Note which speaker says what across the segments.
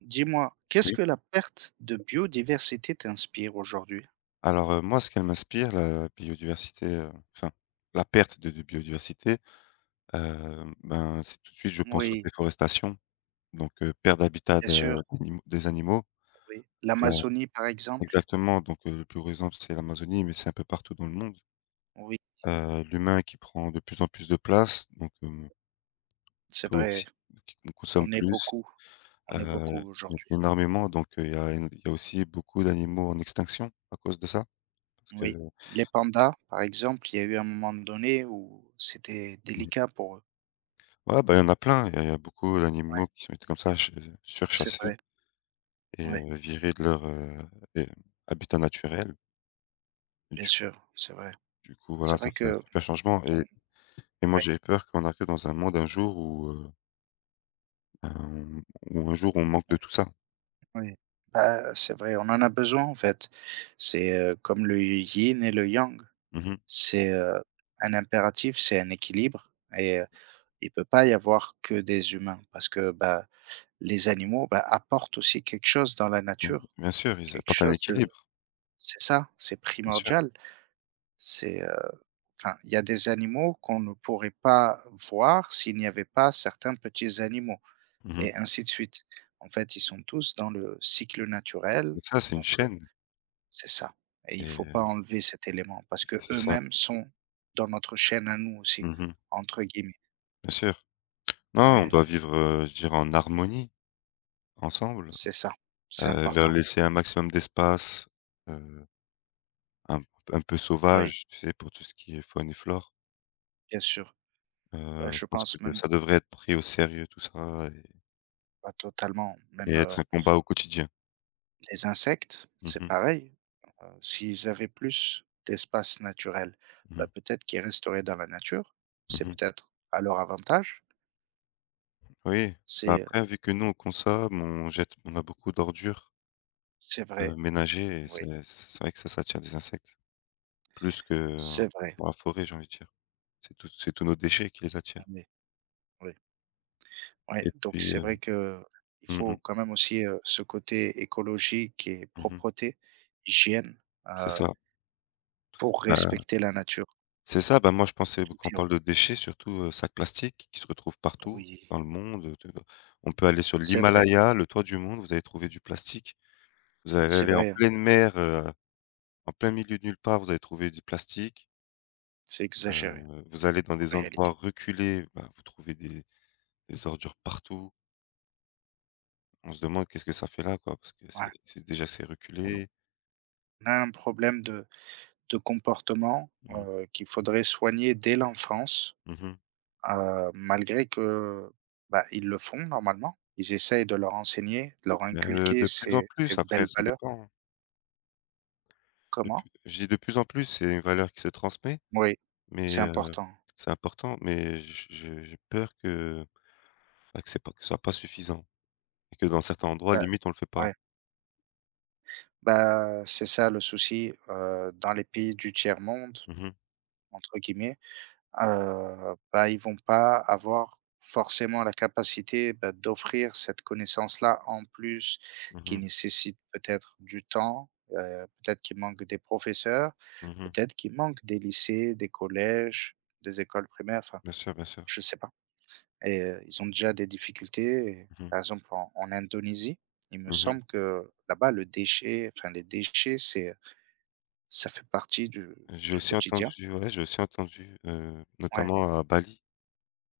Speaker 1: Dis-moi, qu'est-ce
Speaker 2: Oui.
Speaker 1: que la perte de biodiversité t'inspire aujourd'hui?
Speaker 2: Alors, moi, ce qu'elle m'inspire, la biodiversité, enfin, la perte de biodiversité, ben, c'est tout de suite, je pense aux
Speaker 1: Oui,
Speaker 2: déforestations, donc perte d'habitat
Speaker 1: bien
Speaker 2: de
Speaker 1: sûr,
Speaker 2: d'anim des animaux.
Speaker 1: oui.
Speaker 2: Heu,
Speaker 1: L'Amazonie, par exemple?
Speaker 2: Exactement, donc le plus gros exemple c'est l'Amazonie, mais c'est un peu partout dans le monde.
Speaker 1: Oui,
Speaker 2: L'humain qui prend de plus en plus de place, donc
Speaker 1: c'est
Speaker 2: peut aussi
Speaker 1: vrai,
Speaker 2: qui on consomme
Speaker 1: on est
Speaker 2: plus,
Speaker 1: beaucoup, on est
Speaker 2: heu,
Speaker 1: beaucoup aujourd'hui.
Speaker 2: énormément, donc il y a aussi beaucoup d'animaux en extinction à cause de ça, parce
Speaker 1: Oui.
Speaker 2: que
Speaker 1: Les pandas, par exemple, il y a eu un moment donné où c'était
Speaker 2: mmh.
Speaker 1: délicat pour eux.
Speaker 2: Ouais, bah, il y en a plein, il y a beaucoup
Speaker 1: Ouais,
Speaker 2: d'animaux qui sont été comme ça, ch
Speaker 1: c'est
Speaker 2: surchassés
Speaker 1: vrai.
Speaker 2: et
Speaker 1: Oui,
Speaker 2: virés de leur, et habitat naturel et
Speaker 1: bien
Speaker 2: du coup
Speaker 1: sûr, c'est vrai.
Speaker 2: du coup,
Speaker 1: C'est
Speaker 2: voilà, ça
Speaker 1: vrai
Speaker 2: fait un
Speaker 1: que
Speaker 2: super changement
Speaker 1: on
Speaker 2: et moi,
Speaker 1: ouais,
Speaker 2: j'ai peur qu'on arrive dans un monde un jour où, ben, où un jour on manque de
Speaker 1: on
Speaker 2: tout ça.
Speaker 1: oui. Bah, c'est vrai, on en a besoin, en fait. C'est, comme le yin et le yang.
Speaker 2: Mmh.
Speaker 1: C'est, un impératif, c'est un équilibre et il peut pas y avoir que des humains parce que, bah, les animaux, bah, apportent aussi quelque chose dans la
Speaker 2: Donc
Speaker 1: nature,
Speaker 2: bien sûr, ils
Speaker 1: quelque
Speaker 2: apportent un
Speaker 1: chose de
Speaker 2: équilibre,
Speaker 1: c'est ça, c'est
Speaker 2: bien sûr.
Speaker 1: primordial. C'est, enfin, il y a des animaux qu'on ne pourrait pas voir s'il n'y avait pas certains petits animaux
Speaker 2: Mmh.
Speaker 1: et ainsi de suite. En fait, ils sont tous dans le cycle naturel
Speaker 2: C'est ça, c'est une
Speaker 1: donc
Speaker 2: chaîne
Speaker 1: c'est ça et il faut
Speaker 2: et
Speaker 1: pas enlever cet élément parce que
Speaker 2: c'est
Speaker 1: eux
Speaker 2: ça.
Speaker 1: mêmes sont dans notre chaîne à nous aussi,
Speaker 2: Mmh.
Speaker 1: entre guillemets.
Speaker 2: Bien sûr. Non, on doit
Speaker 1: Heu,
Speaker 2: vivre, je dirais en harmonie, ensemble,
Speaker 1: c'est ça, c'est
Speaker 2: leur
Speaker 1: important.
Speaker 2: laisser un maximum d'espace, heu Un un peu
Speaker 1: Oui,
Speaker 2: sauvage, tu sais, pour tout ce qui est faune et flore.
Speaker 1: bien sûr. Bah, je
Speaker 2: Je pense que
Speaker 1: pense même
Speaker 2: ça devrait être pris au sérieux tout ça et
Speaker 1: bah, totalement,
Speaker 2: et
Speaker 1: même,
Speaker 2: être un combat au quotidien.
Speaker 1: les insectes,
Speaker 2: Mmh
Speaker 1: c'est
Speaker 2: mh.
Speaker 1: pareil. S'ils avaient plus d'espace naturel,
Speaker 2: Mmh.
Speaker 1: bah, peut-être qu'ils resteraient dans la nature. C'est
Speaker 2: Mmh.
Speaker 1: peut-être à leur avantage.
Speaker 2: Oui, bah,
Speaker 1: C'est,
Speaker 2: après vu que nous on consomme, on jette on a beaucoup d'ordures,
Speaker 1: c'est vrai,
Speaker 2: ménagères et
Speaker 1: oui,
Speaker 2: c'est vrai que ça ça attire des insectes. Plus que
Speaker 1: c'est vrai.
Speaker 2: dans la forêt, j'ai envie de dire. C'est tous nos déchets qui les attirent
Speaker 1: Oui, oui. Ouais,
Speaker 2: et
Speaker 1: donc
Speaker 2: puis,
Speaker 1: c'est vrai que il
Speaker 2: mmh mh.
Speaker 1: faut quand même aussi, ce côté écologique et
Speaker 2: Mmh.
Speaker 1: propreté, hygiène,
Speaker 2: C'est
Speaker 1: heu,
Speaker 2: ça.
Speaker 1: pour
Speaker 2: Bah,
Speaker 1: respecter la nature.
Speaker 2: c'est ça, bah, moi je pensais
Speaker 1: Tout
Speaker 2: quand on
Speaker 1: est
Speaker 2: parle de déchets surtout, sacs plastiques qui se retrouvent partout
Speaker 1: oui,
Speaker 2: dans le monde, de on peut aller sur
Speaker 1: c'est vrai,
Speaker 2: l'Himalaya, le toit du monde, vous allez trouver du plastique. Vous allez
Speaker 1: c'est
Speaker 2: aller en
Speaker 1: vrai, hein,
Speaker 2: pleine mer, en plein milieu de nulle part, vous allez trouver du plastique.
Speaker 1: c'est exagéré
Speaker 2: Heu, Vous allez dans
Speaker 1: en
Speaker 2: des endroits
Speaker 1: réalité.
Speaker 2: reculés, bah, vous trouvez des ordures partout. On se demande qu'est-ce que ça fait là, quoi? Parce que
Speaker 1: Ouais,
Speaker 2: c'est
Speaker 1: on a
Speaker 2: reculé.
Speaker 1: on a un problème de comportement,
Speaker 2: Mmh.
Speaker 1: qu'il faudrait soigner dès l'enfance,
Speaker 2: Mmh mh.
Speaker 1: malgré que, bah, ils le font normalement. Ils essayent de leur enseigner, de leur inculquer
Speaker 2: De plus en
Speaker 1: ces
Speaker 2: plus après
Speaker 1: belles
Speaker 2: ça
Speaker 1: valeurs.
Speaker 2: dépend, hein. De
Speaker 1: Comment?
Speaker 2: plus Je dis de plus en plus, c'est une valeur qui se transmet,
Speaker 1: Oui,
Speaker 2: mais.
Speaker 1: c'est important.
Speaker 2: C'est important, mais j'ai peur que bah, que ce soit pas suffisant et que dans certains endroits,
Speaker 1: Bah,
Speaker 2: limite, on le fait pas.
Speaker 1: ouais, bah, c'est ça le souci, dans les pays du tiers-monde,
Speaker 2: Mmh mh.
Speaker 1: entre guillemets, bah, ils vont pas avoir forcément la capacité, bah, d'offrir cette connaissance-là en plus, qui
Speaker 2: Mmh.
Speaker 1: nécessite peut-être du temps, peut-être qu'il manque des professeurs,
Speaker 2: Mmh.
Speaker 1: peut-être qu'il manque des lycées, des collèges, des écoles primaires, enfin,
Speaker 2: Bien sûr, bien sûr.
Speaker 1: je sais pas. Et ils ont déjà des difficultés. Et
Speaker 2: Mmh mh.
Speaker 1: par exemple, en Indonésie, il me
Speaker 2: Mmh.
Speaker 1: semble que là-bas, le déchet enfin, les déchets, c'est ça fait partie
Speaker 2: J'ai
Speaker 1: du
Speaker 2: aussi
Speaker 1: quotidien.
Speaker 2: entendu, ouais, j'ai aussi entendu,
Speaker 1: Ouais,
Speaker 2: notamment à Bali.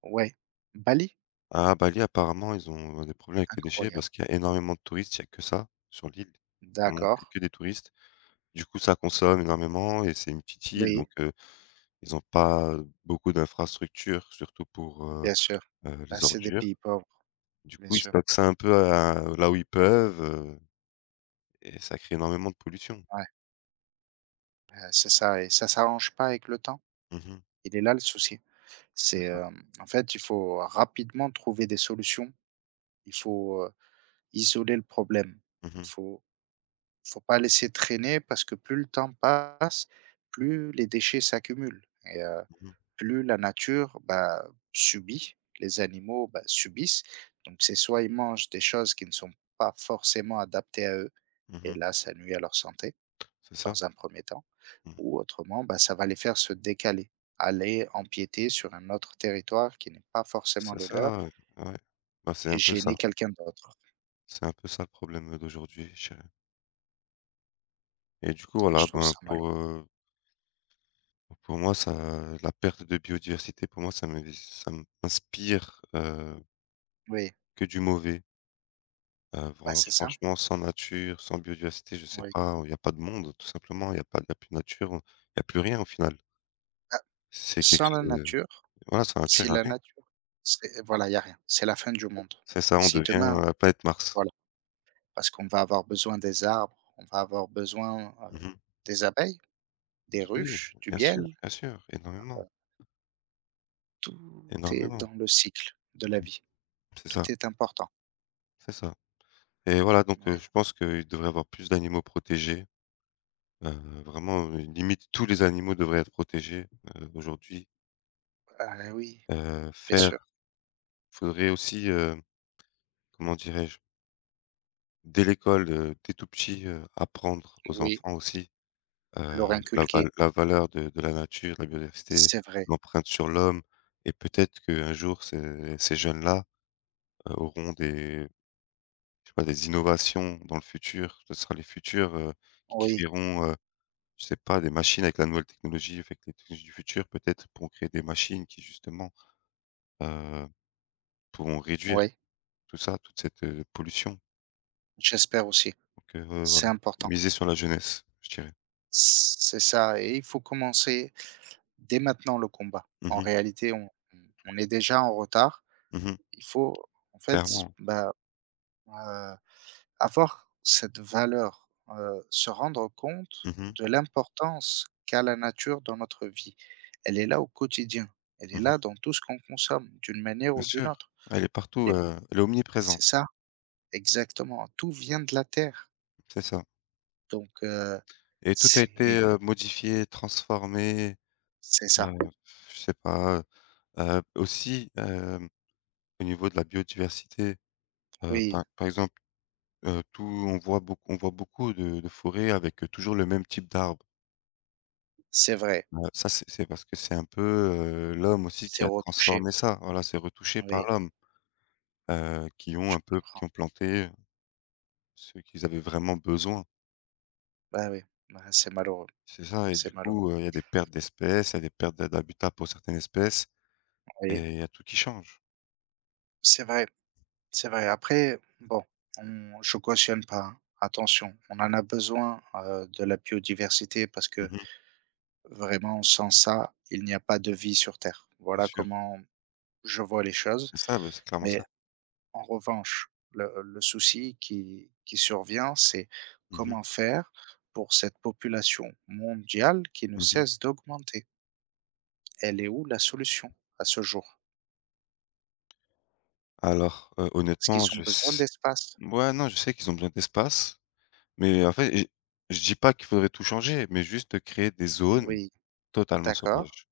Speaker 1: ouais. Bali?
Speaker 2: À Bali, apparemment, ils ont des problèmes avec les déchets parce
Speaker 1: Incroyable.
Speaker 2: qu'il y a énormément de touristes, il y a que ça sur l'île, vraiment que
Speaker 1: D'accord.
Speaker 2: que des touristes. Du coup, ça consomme énormément et c'est une petite île, donc
Speaker 1: Oui,
Speaker 2: ils n'ont pas beaucoup d'infrastructures, surtout pour,
Speaker 1: bien sûr. Bah,
Speaker 2: les
Speaker 1: c'est des
Speaker 2: ordures.
Speaker 1: pays pauvres,
Speaker 2: Du
Speaker 1: bien
Speaker 2: coup, ils
Speaker 1: sûr.
Speaker 2: stockent ça un peu à là où ils peuvent, et ça crée énormément de pollution.
Speaker 1: Ouais, c'est ça et ça s'arrange pas avec le temps.
Speaker 2: Mmh.
Speaker 1: Il est là le souci.
Speaker 2: C'est
Speaker 1: C'est,
Speaker 2: ça.
Speaker 1: en fait, il faut rapidement trouver des solutions. Il faut, isoler le problème.
Speaker 2: Mmh
Speaker 1: Il
Speaker 2: mh.
Speaker 1: faut faut pas laisser traîner parce que plus le temps passe, plus les déchets s'accumulent et
Speaker 2: Mmh.
Speaker 1: plus la nature, bah, subit, les animaux, bah, subissent. Donc c'est soit ils mangent des choses qui ne sont pas forcément adaptées à eux et
Speaker 2: Mmh.
Speaker 1: là ça nuit à leur santé
Speaker 2: C'est ça.
Speaker 1: dans un premier temps
Speaker 2: Mmh.
Speaker 1: ou autrement, bah, ça va les faire se décaler, aller empiéter sur un autre territoire qui n'est pas forcément
Speaker 2: C'est
Speaker 1: le leur
Speaker 2: ça, ouais. Bah, c'est
Speaker 1: et
Speaker 2: un peu ça.
Speaker 1: gêner quelqu'un d'autre.
Speaker 2: C'est un peu ça le problème, d'aujourd'hui, je dirais et du coup, voilà,
Speaker 1: Je trouve
Speaker 2: ben,
Speaker 1: ça malheureux.
Speaker 2: pour moi, ça la perte de biodiversité, pour moi, ça m'inspire,
Speaker 1: Oui,
Speaker 2: que du mauvais.
Speaker 1: bah,
Speaker 2: Vran
Speaker 1: c'est ça,
Speaker 2: franchement, sans nature, sans biodiversité, je sais
Speaker 1: oui.
Speaker 2: pas, il y a pas de monde, tout simplement. Il y a pas il y a plus de nature, il y a plus rien, au final. C'est quelque
Speaker 1: Sans la
Speaker 2: chose.
Speaker 1: nature
Speaker 2: Voilà, ça tu
Speaker 1: si
Speaker 2: as.
Speaker 1: la nature c'est voilà, il y a rien, c'est la fin du monde.
Speaker 2: C'est ça, on
Speaker 1: Si
Speaker 2: devient,
Speaker 1: demain
Speaker 2: la planète Mars.
Speaker 1: voilà, parce qu'on va avoir besoin des arbres, on va avoir besoin,
Speaker 2: Mmh.
Speaker 1: des abeilles,
Speaker 2: B
Speaker 1: des
Speaker 2: Oui,
Speaker 1: ruches, du miel,
Speaker 2: bien sûr, énormément,
Speaker 1: heu, tout est
Speaker 2: énormément.
Speaker 1: dans le cycle de la
Speaker 2: Mmh.
Speaker 1: vie.
Speaker 2: C'est
Speaker 1: Tout
Speaker 2: ça,
Speaker 1: est important.
Speaker 2: c'est ça et voilà donc
Speaker 1: Ouais.
Speaker 2: je pense qu'il devrait y avoir plus d'animaux protégés, heu, vraiment, limite tous les animaux devraient être protégés, aujourd'hui.
Speaker 1: Ah oui, bien sûr.
Speaker 2: Faire faudrait aussi, comment dirais-je? Dès l'école, dès tout petit, apprendre aux
Speaker 1: Oui,
Speaker 2: enfants aussi
Speaker 1: leur inculquer,
Speaker 2: la valeur de la nature, la biodiversité,
Speaker 1: c'est vrai.
Speaker 2: l'empreinte sur l'homme et peut-être qu'un jour ces jeunes-là, auront des je sais pas, des innovations dans le futur. Ce sera les futurs, qui
Speaker 1: Oui,
Speaker 2: créeront, je sais pas, des machines avec la nouvelle technologie, avec les technologies du futur peut-être pour créer des machines qui justement, heu, pourront réduire
Speaker 1: oui,
Speaker 2: tout ça, toute cette, pollution.
Speaker 1: j'espère aussi.
Speaker 2: Donc
Speaker 1: C'est
Speaker 2: voilà, faut
Speaker 1: important.
Speaker 2: miser sur la jeunesse, je dirais.
Speaker 1: C'est ça et il faut commencer dès maintenant le combat.
Speaker 2: Mmh
Speaker 1: En
Speaker 2: mh.
Speaker 1: réalité, on on est déjà en retard.
Speaker 2: Mmh.
Speaker 1: Il faut en fait,
Speaker 2: Clairement.
Speaker 1: bah, heu, avoir cette valeur, se rendre compte
Speaker 2: Mmh mh.
Speaker 1: de l'importance qu'a la nature dans notre vie. Elle est là au quotidien, elle est là
Speaker 2: Mmh.
Speaker 1: dans tout ce qu'on consomme d'une manière
Speaker 2: Bien
Speaker 1: ou d'une
Speaker 2: sûr.
Speaker 1: autre.
Speaker 2: Elle est partout,
Speaker 1: Les
Speaker 2: elle est
Speaker 1: c'est
Speaker 2: omniprésente.
Speaker 1: ça, exactement, tout vient de la terre
Speaker 2: C'est ça
Speaker 1: donc
Speaker 2: et tout a été,
Speaker 1: c'est
Speaker 2: modifié, transformé,
Speaker 1: c'est
Speaker 2: heu,
Speaker 1: ça.
Speaker 2: je sais pas, aussi, au niveau de la biodiversité,
Speaker 1: Oui,
Speaker 2: par exemple, tout on voit beaucoup de forêts avec, toujours le même type d'arbre.
Speaker 1: c'est vrai,
Speaker 2: Ça, c'est parce que c'est un peu, l'homme aussi qui
Speaker 1: c'est
Speaker 2: a
Speaker 1: retouché.
Speaker 2: transformé ça. Voilà, c'est retouché par
Speaker 1: Oui,
Speaker 2: l'homme,
Speaker 1: je comprends.
Speaker 2: qui ont planté ce qu'ils avaient vraiment besoin.
Speaker 1: Bah, oui, bah, c'est malheureux,
Speaker 2: C'est ça et du
Speaker 1: c'est malheureux.
Speaker 2: coup, il y a des pertes d'espèces, il y a des pertes d'habitat pour certaines espèces et
Speaker 1: Oui,
Speaker 2: il y a tout qui change.
Speaker 1: c'est vrai. C'est vrai. Après, bon, on je cautionne pas, hein, attention. On en a besoin, de la biodiversité parce que
Speaker 2: Mmh mh.
Speaker 1: vraiment sans ça, il n'y a pas de vie sur terre.
Speaker 2: Bien
Speaker 1: Voilà
Speaker 2: sûr.
Speaker 1: comment je vois les choses.
Speaker 2: C'est ça, bah, c'est clairement ça.
Speaker 1: Mais en revanche, le souci qui survient, c'est
Speaker 2: Mmh mh.
Speaker 1: comment faire pour cette population mondiale qui ne
Speaker 2: Mmh mh.
Speaker 1: cesse d'augmenter? Elle est où la solution à ce jour?
Speaker 2: Alors,
Speaker 1: Ce
Speaker 2: honnêtement,
Speaker 1: qu'ils ont
Speaker 2: je
Speaker 1: besoin
Speaker 2: s
Speaker 1: d'espace.
Speaker 2: ouais, non, je sais qu'ils ont besoin d'espace, mais en fait, j je dis pas qu'il faudrait tout changer, mais juste créer des zones
Speaker 1: Oui,
Speaker 2: totalement
Speaker 1: d'accord.
Speaker 2: sauvages.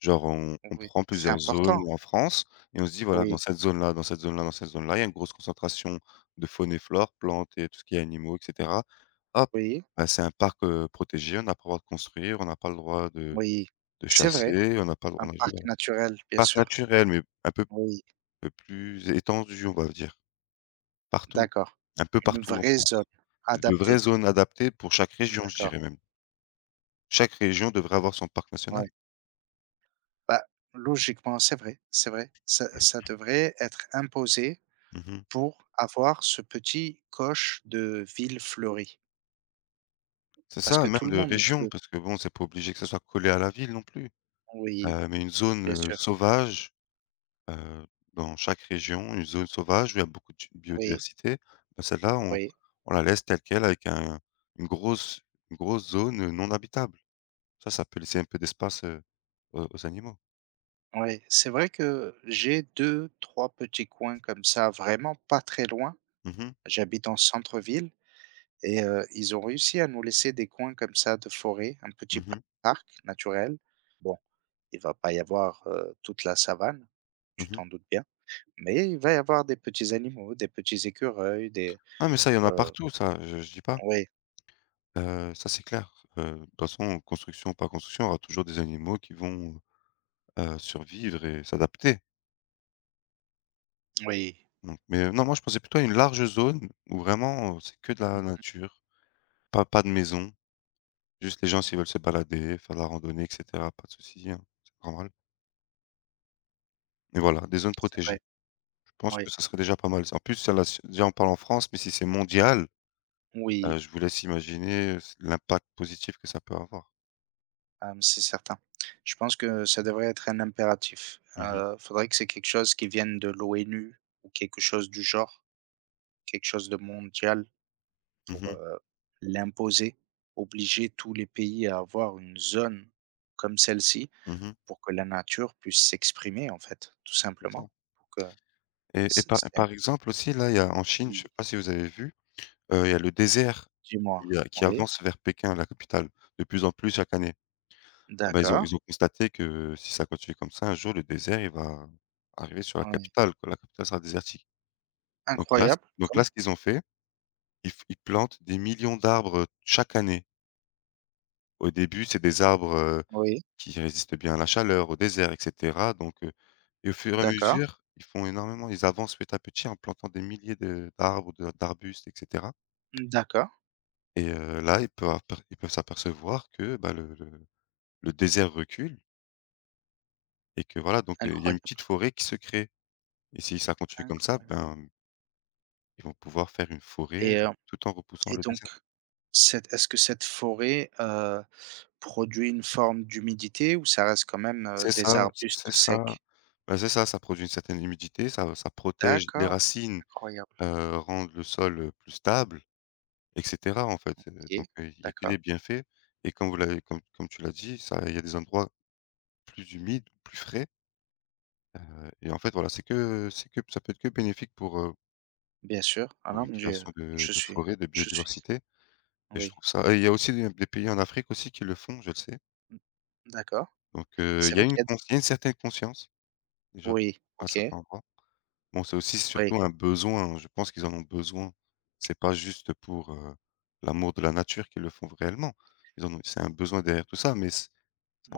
Speaker 2: Genre on
Speaker 1: Oui,
Speaker 2: prend
Speaker 1: c'est
Speaker 2: plusieurs zones
Speaker 1: important.
Speaker 2: en France et on se dit: «Voilà, dans
Speaker 1: Oui,
Speaker 2: cette zone-là, dans cette zone-là, dans cette zone-là, il y a une grosse concentration de faune et flore, plantes et tout ce qui est animaux et cetera». Hop,
Speaker 1: oui.
Speaker 2: bah, c'est un parc, protégé, on n'a pas le droit de construire, on n'a pas le droit de
Speaker 1: Oui,
Speaker 2: de
Speaker 1: c'est vrai,
Speaker 2: chasser, on n'a pas le droit
Speaker 1: un
Speaker 2: on a juste
Speaker 1: parc
Speaker 2: voilà,
Speaker 1: naturel, bien
Speaker 2: parc
Speaker 1: sûr.
Speaker 2: naturel mais un peu
Speaker 1: Oui,
Speaker 2: Peu plus étendue, on va dire, partout,
Speaker 1: d'accord.
Speaker 2: un peu
Speaker 1: Une
Speaker 2: partout en
Speaker 1: vraie zone
Speaker 2: France. De vraies
Speaker 1: adaptée.
Speaker 2: zones adaptées pour chaque région, je
Speaker 1: D'accord,
Speaker 2: dirais même. Chaque région devrait avoir son parc
Speaker 1: ouais.
Speaker 2: national.
Speaker 1: Bah, logiquement, c'est vrai, c'est vrai. Ça devrait être imposé
Speaker 2: Mmh.
Speaker 1: pour avoir ce petit coche de ville fleurie.
Speaker 2: C'est
Speaker 1: Parce
Speaker 2: ça,
Speaker 1: que
Speaker 2: même
Speaker 1: tout le
Speaker 2: de
Speaker 1: monde
Speaker 2: région,
Speaker 1: veut
Speaker 2: parce que bon, c'est pas obligé que ça soit collé à la ville non plus.
Speaker 1: oui,
Speaker 2: Mais une zone,
Speaker 1: bien sûr,
Speaker 2: sauvage, heu, dans chaque région, une zone sauvage où il y a beaucoup de
Speaker 1: oui,
Speaker 2: biodiversité, bah, celle-là, on
Speaker 1: oui,
Speaker 2: on la laisse telle quelle avec un une grosse une grosse zone, non habitable. Ça peut laisser un peu d'espace, aux animaux.
Speaker 1: oui. C'est vrai que j'ai deux, trois petits coins comme ça, vraiment pas très loin.
Speaker 2: Mmh mh.
Speaker 1: J'habite en centre-ville. Et ils ont réussi à nous laisser des coins comme ça de forêt, un petit
Speaker 2: Mmh.
Speaker 1: parc naturel. Bon, il va pas y avoir, toute la savane, tu
Speaker 2: Mmh.
Speaker 1: t'en doutes bien, mais il va y avoir des petits animaux, des petits écureuils, des,
Speaker 2: Ah mais ça, il y en a
Speaker 1: heu
Speaker 2: partout ça, je dis pas.
Speaker 1: oui,
Speaker 2: Ça c'est clair. De toute façon, construction ou pas construction, il y aura toujours des animaux qui vont, survivre et s'adapter.
Speaker 1: oui,
Speaker 2: Donc mais non, moi je pensais plutôt à une large zone où vraiment, c'est que de la
Speaker 1: mmh,
Speaker 2: nature, pas de maison, juste les gens s'ils veulent se balader, faire de la randonnée et cetera, pas de souci, hein, c'est pas mal. Mais voilà, des zones
Speaker 1: c'est vrai,
Speaker 2: protégées. Je pense
Speaker 1: oui,
Speaker 2: que ça serait déjà pas mal. En plus, ça là, s déjà on parle en France, mais si c'est mondial,
Speaker 1: oui,
Speaker 2: je vous laisse imaginer, l'impact positif que ça peut avoir.
Speaker 1: ah, c'est certain. Je pense que ça devrait être un impératif.
Speaker 2: Mmh mh.
Speaker 1: Faudrait que c'est quelque chose qui vienne de l'ONU ou quelque chose du genre, quelque chose de mondial. Pour,
Speaker 2: Mmh.
Speaker 1: l'imposer, obliger tous les pays à avoir une zone comme celle-ci
Speaker 2: Mmh.
Speaker 1: pour que la nature puisse s'exprimer, en fait, tout simplement. Pour que
Speaker 2: Et par
Speaker 1: c'est un
Speaker 2: par exemple aussi là, il y a en Chine, je
Speaker 1: oui,
Speaker 2: sais pas si vous avez vu, il y a le désert,
Speaker 1: dis-moi?
Speaker 2: il y a qui
Speaker 1: Oui,
Speaker 2: avance vers Pékin, la capitale, de plus en plus chaque année. Ah bah, ils ont
Speaker 1: d'accord,
Speaker 2: ils ont constaté que si ça continue comme ça, un jour le désert, il va arriver sur la
Speaker 1: oui.
Speaker 2: capitale, quoi, la capitale sera désertique. Donc là c
Speaker 1: Incroyable,
Speaker 2: donc là,
Speaker 1: comme
Speaker 2: ce qu'ils ont fait, ils plantent des millions d'arbres, chaque année. Au début, c'est des arbres,
Speaker 1: oui,
Speaker 2: qui résistent bien à la chaleur, au désert et cetera donc et au fur et à
Speaker 1: d'accord,
Speaker 2: mesure, ils font énormément, ils avancent petit à petit en plantant des milliers de d'arbres, de d'arbustes et cetera
Speaker 1: d'accord,
Speaker 2: et là, ils peuvent aper ils peuvent s'apercevoir que, bah, le désert recule et que voilà donc il y a une
Speaker 1: incroyable,
Speaker 2: petite forêt qui se crée et si ça continue comme ça,
Speaker 1: incroyable
Speaker 2: ben, ils vont pouvoir faire une forêt,
Speaker 1: et heu
Speaker 2: tout en repoussant
Speaker 1: et
Speaker 2: le
Speaker 1: donc
Speaker 2: désert.
Speaker 1: cette est-ce que cette forêt, produit une forme d'humidité ou ça reste quand même,
Speaker 2: C'est
Speaker 1: des
Speaker 2: ça,
Speaker 1: arbustes
Speaker 2: c'est ça.
Speaker 1: secs?
Speaker 2: Bah, c'est ça, ça produit une certaine humidité, ça ça protège les
Speaker 1: D'accord,
Speaker 2: racines,
Speaker 1: incroyable.
Speaker 2: rend le sol, plus stable. Et cetera, en fait,
Speaker 1: OK,
Speaker 2: donc il y a que
Speaker 1: d'accord,
Speaker 2: des bienfaits et comme tu l'as dit, ça il y a des endroits plus humides, plus frais et en fait, voilà, c'est que ça peut être que bénéfique pour, heu,
Speaker 1: bien sûr. Ah
Speaker 2: pour
Speaker 1: non,
Speaker 2: une
Speaker 1: mais je
Speaker 2: création de
Speaker 1: je
Speaker 2: de
Speaker 1: suis
Speaker 2: forêt, de
Speaker 1: je suis
Speaker 2: biodiversité et je
Speaker 1: oui,
Speaker 2: trouve ça et il y a aussi des pays en Afrique aussi qui le font, je le sais,
Speaker 1: mmh, d'accord.
Speaker 2: donc
Speaker 1: C'est vrai qu'il y a
Speaker 2: il y a une certaine conscience déjà
Speaker 1: oui,
Speaker 2: à
Speaker 1: OK,
Speaker 2: certains endroits. Bon, c'est aussi
Speaker 1: oui,
Speaker 2: surtout un besoin, je pense qu'ils en ont besoin. C'est pas juste pour, l'amour de la nature qu'ils le font réellement. Ils en ont C'est un besoin derrière tout ça, mais c'est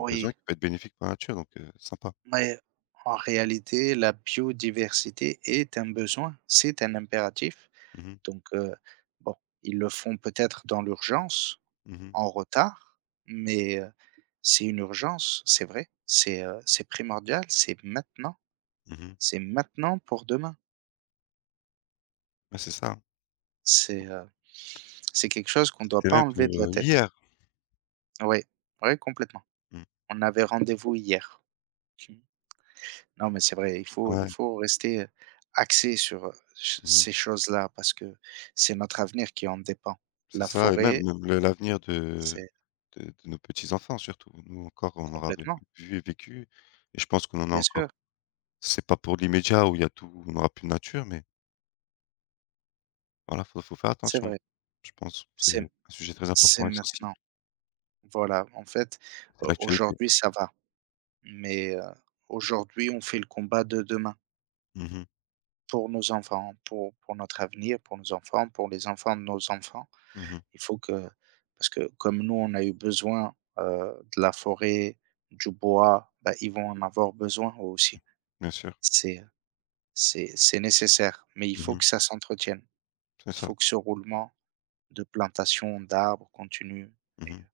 Speaker 2: un besoin qui peut être bénéfique par nature, donc sympa.
Speaker 1: mais en réalité, la biodiversité est un besoin, c'est un impératif.
Speaker 2: Mmh mh.
Speaker 1: Donc bon, ils le font peut-être dans l'urgence,
Speaker 2: Mmh mh.
Speaker 1: en retard, mais c'est une urgence, c'est vrai, c'est primordial,
Speaker 2: Mmh mh.
Speaker 1: c'est maintenant pour demain.
Speaker 2: Ouais, c'est ça, hein.
Speaker 1: C'est, heu, c'est quelque chose qu'on ne doit
Speaker 2: C'était
Speaker 1: pas
Speaker 2: même
Speaker 1: enlever de
Speaker 2: pour,
Speaker 1: la tête.
Speaker 2: hier.
Speaker 1: Ouais, ouais, complètement.
Speaker 2: Mmh.
Speaker 1: On avait rendez-vous hier. Mmh. Non, mais c'est vrai, il faut il
Speaker 2: Ouais.
Speaker 1: faut rester, axé sur, ch
Speaker 2: Mmh mh.
Speaker 1: ces choses-là parce que c'est notre avenir qui en dépend.
Speaker 2: C'est
Speaker 1: La
Speaker 2: ça et même
Speaker 1: forêt,
Speaker 2: même le l'avenir de
Speaker 1: c'est
Speaker 2: de de nos petits-enfants surtout. Nous encore, on aura vé
Speaker 1: complètement,
Speaker 2: vu et vécu et je pense qu'on en a
Speaker 1: bien sûr,
Speaker 2: encore. C'est pas pour l'immédiat où il y a tout où on aura plus de nature, mais voilà, faut faire
Speaker 1: c'est
Speaker 2: attention.
Speaker 1: vrai.
Speaker 2: Je pense, c'est un
Speaker 1: C'est
Speaker 2: sujet très
Speaker 1: c'est
Speaker 2: important et sensible.
Speaker 1: maintenant. Voilà, en fait,
Speaker 2: C'est l'actualité.
Speaker 1: aujourd'hui, ça va, mais aujourd'hui, on fait le combat de demain
Speaker 2: Mmh mh.
Speaker 1: pour nos enfants, pour notre avenir, pour nos enfants, pour les enfants de nos enfants.
Speaker 2: Mmh mh.
Speaker 1: Il faut que parce que comme nous, on a eu besoin, de la forêt, du bois, bah, ils vont en avoir besoin eux aussi.
Speaker 2: Bien sûr.
Speaker 1: C'est, c'est nécessaire, mais il
Speaker 2: Mmh
Speaker 1: faut
Speaker 2: mh.
Speaker 1: que ça s'entretienne.
Speaker 2: C'est
Speaker 1: Il
Speaker 2: ça.
Speaker 1: faut que ce roulement de plantation d'arbres continue
Speaker 2: Mmh
Speaker 1: et
Speaker 2: mh.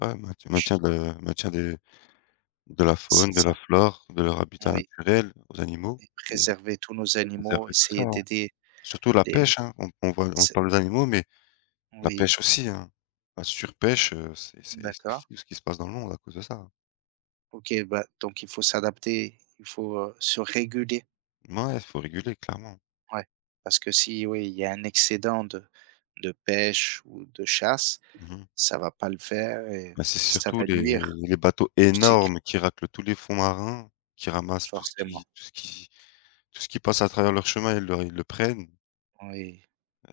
Speaker 2: Ouais, maintien
Speaker 1: ch
Speaker 2: maintien de maintien des De la
Speaker 1: c'est
Speaker 2: faune, de la
Speaker 1: ça,
Speaker 2: flore, de leur habitat
Speaker 1: oui
Speaker 2: naturel, aux animaux
Speaker 1: et
Speaker 2: et
Speaker 1: préserver tous nos animaux,
Speaker 2: préserver tout ça,
Speaker 1: essayer
Speaker 2: ouais.
Speaker 1: d'aider
Speaker 2: Surtout la
Speaker 1: les
Speaker 2: pêche, hein, on
Speaker 1: c'est
Speaker 2: parle des animaux, mais la
Speaker 1: oui,
Speaker 2: pêche aussi, hein. La surpêche, c'est
Speaker 1: d'accord.
Speaker 2: fou ce qui se passe dans le monde à cause de ça.
Speaker 1: OK, bah, donc il faut s'adapter, il faut, se réguler.
Speaker 2: Mouais, il faut réguler clairement.
Speaker 1: Ouais, parce que si, oui, il y a un excédent de pêche ou de chasse,
Speaker 2: Mmh mh.
Speaker 1: ça va pas le faire et
Speaker 2: Bah, c'est
Speaker 1: ça
Speaker 2: surtout
Speaker 1: va
Speaker 2: les
Speaker 1: nuire
Speaker 2: les bateaux
Speaker 1: au cycle,
Speaker 2: énormes qui raclent tous les fonds marins, qui ramassent
Speaker 1: forcément.
Speaker 2: tout ce qui passe à travers leur chemin, ils le prennent,
Speaker 1: Oui,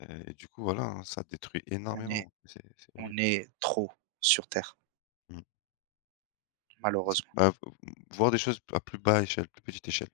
Speaker 2: et du coup voilà, hein, ça détruit
Speaker 1: on est
Speaker 2: énormément, c'est
Speaker 1: on
Speaker 2: horrible.
Speaker 1: est trop sur terre,
Speaker 2: Mmh.
Speaker 1: malheureusement.
Speaker 2: Bah, v voir des choses à plus bas échelle, plus petite échelle.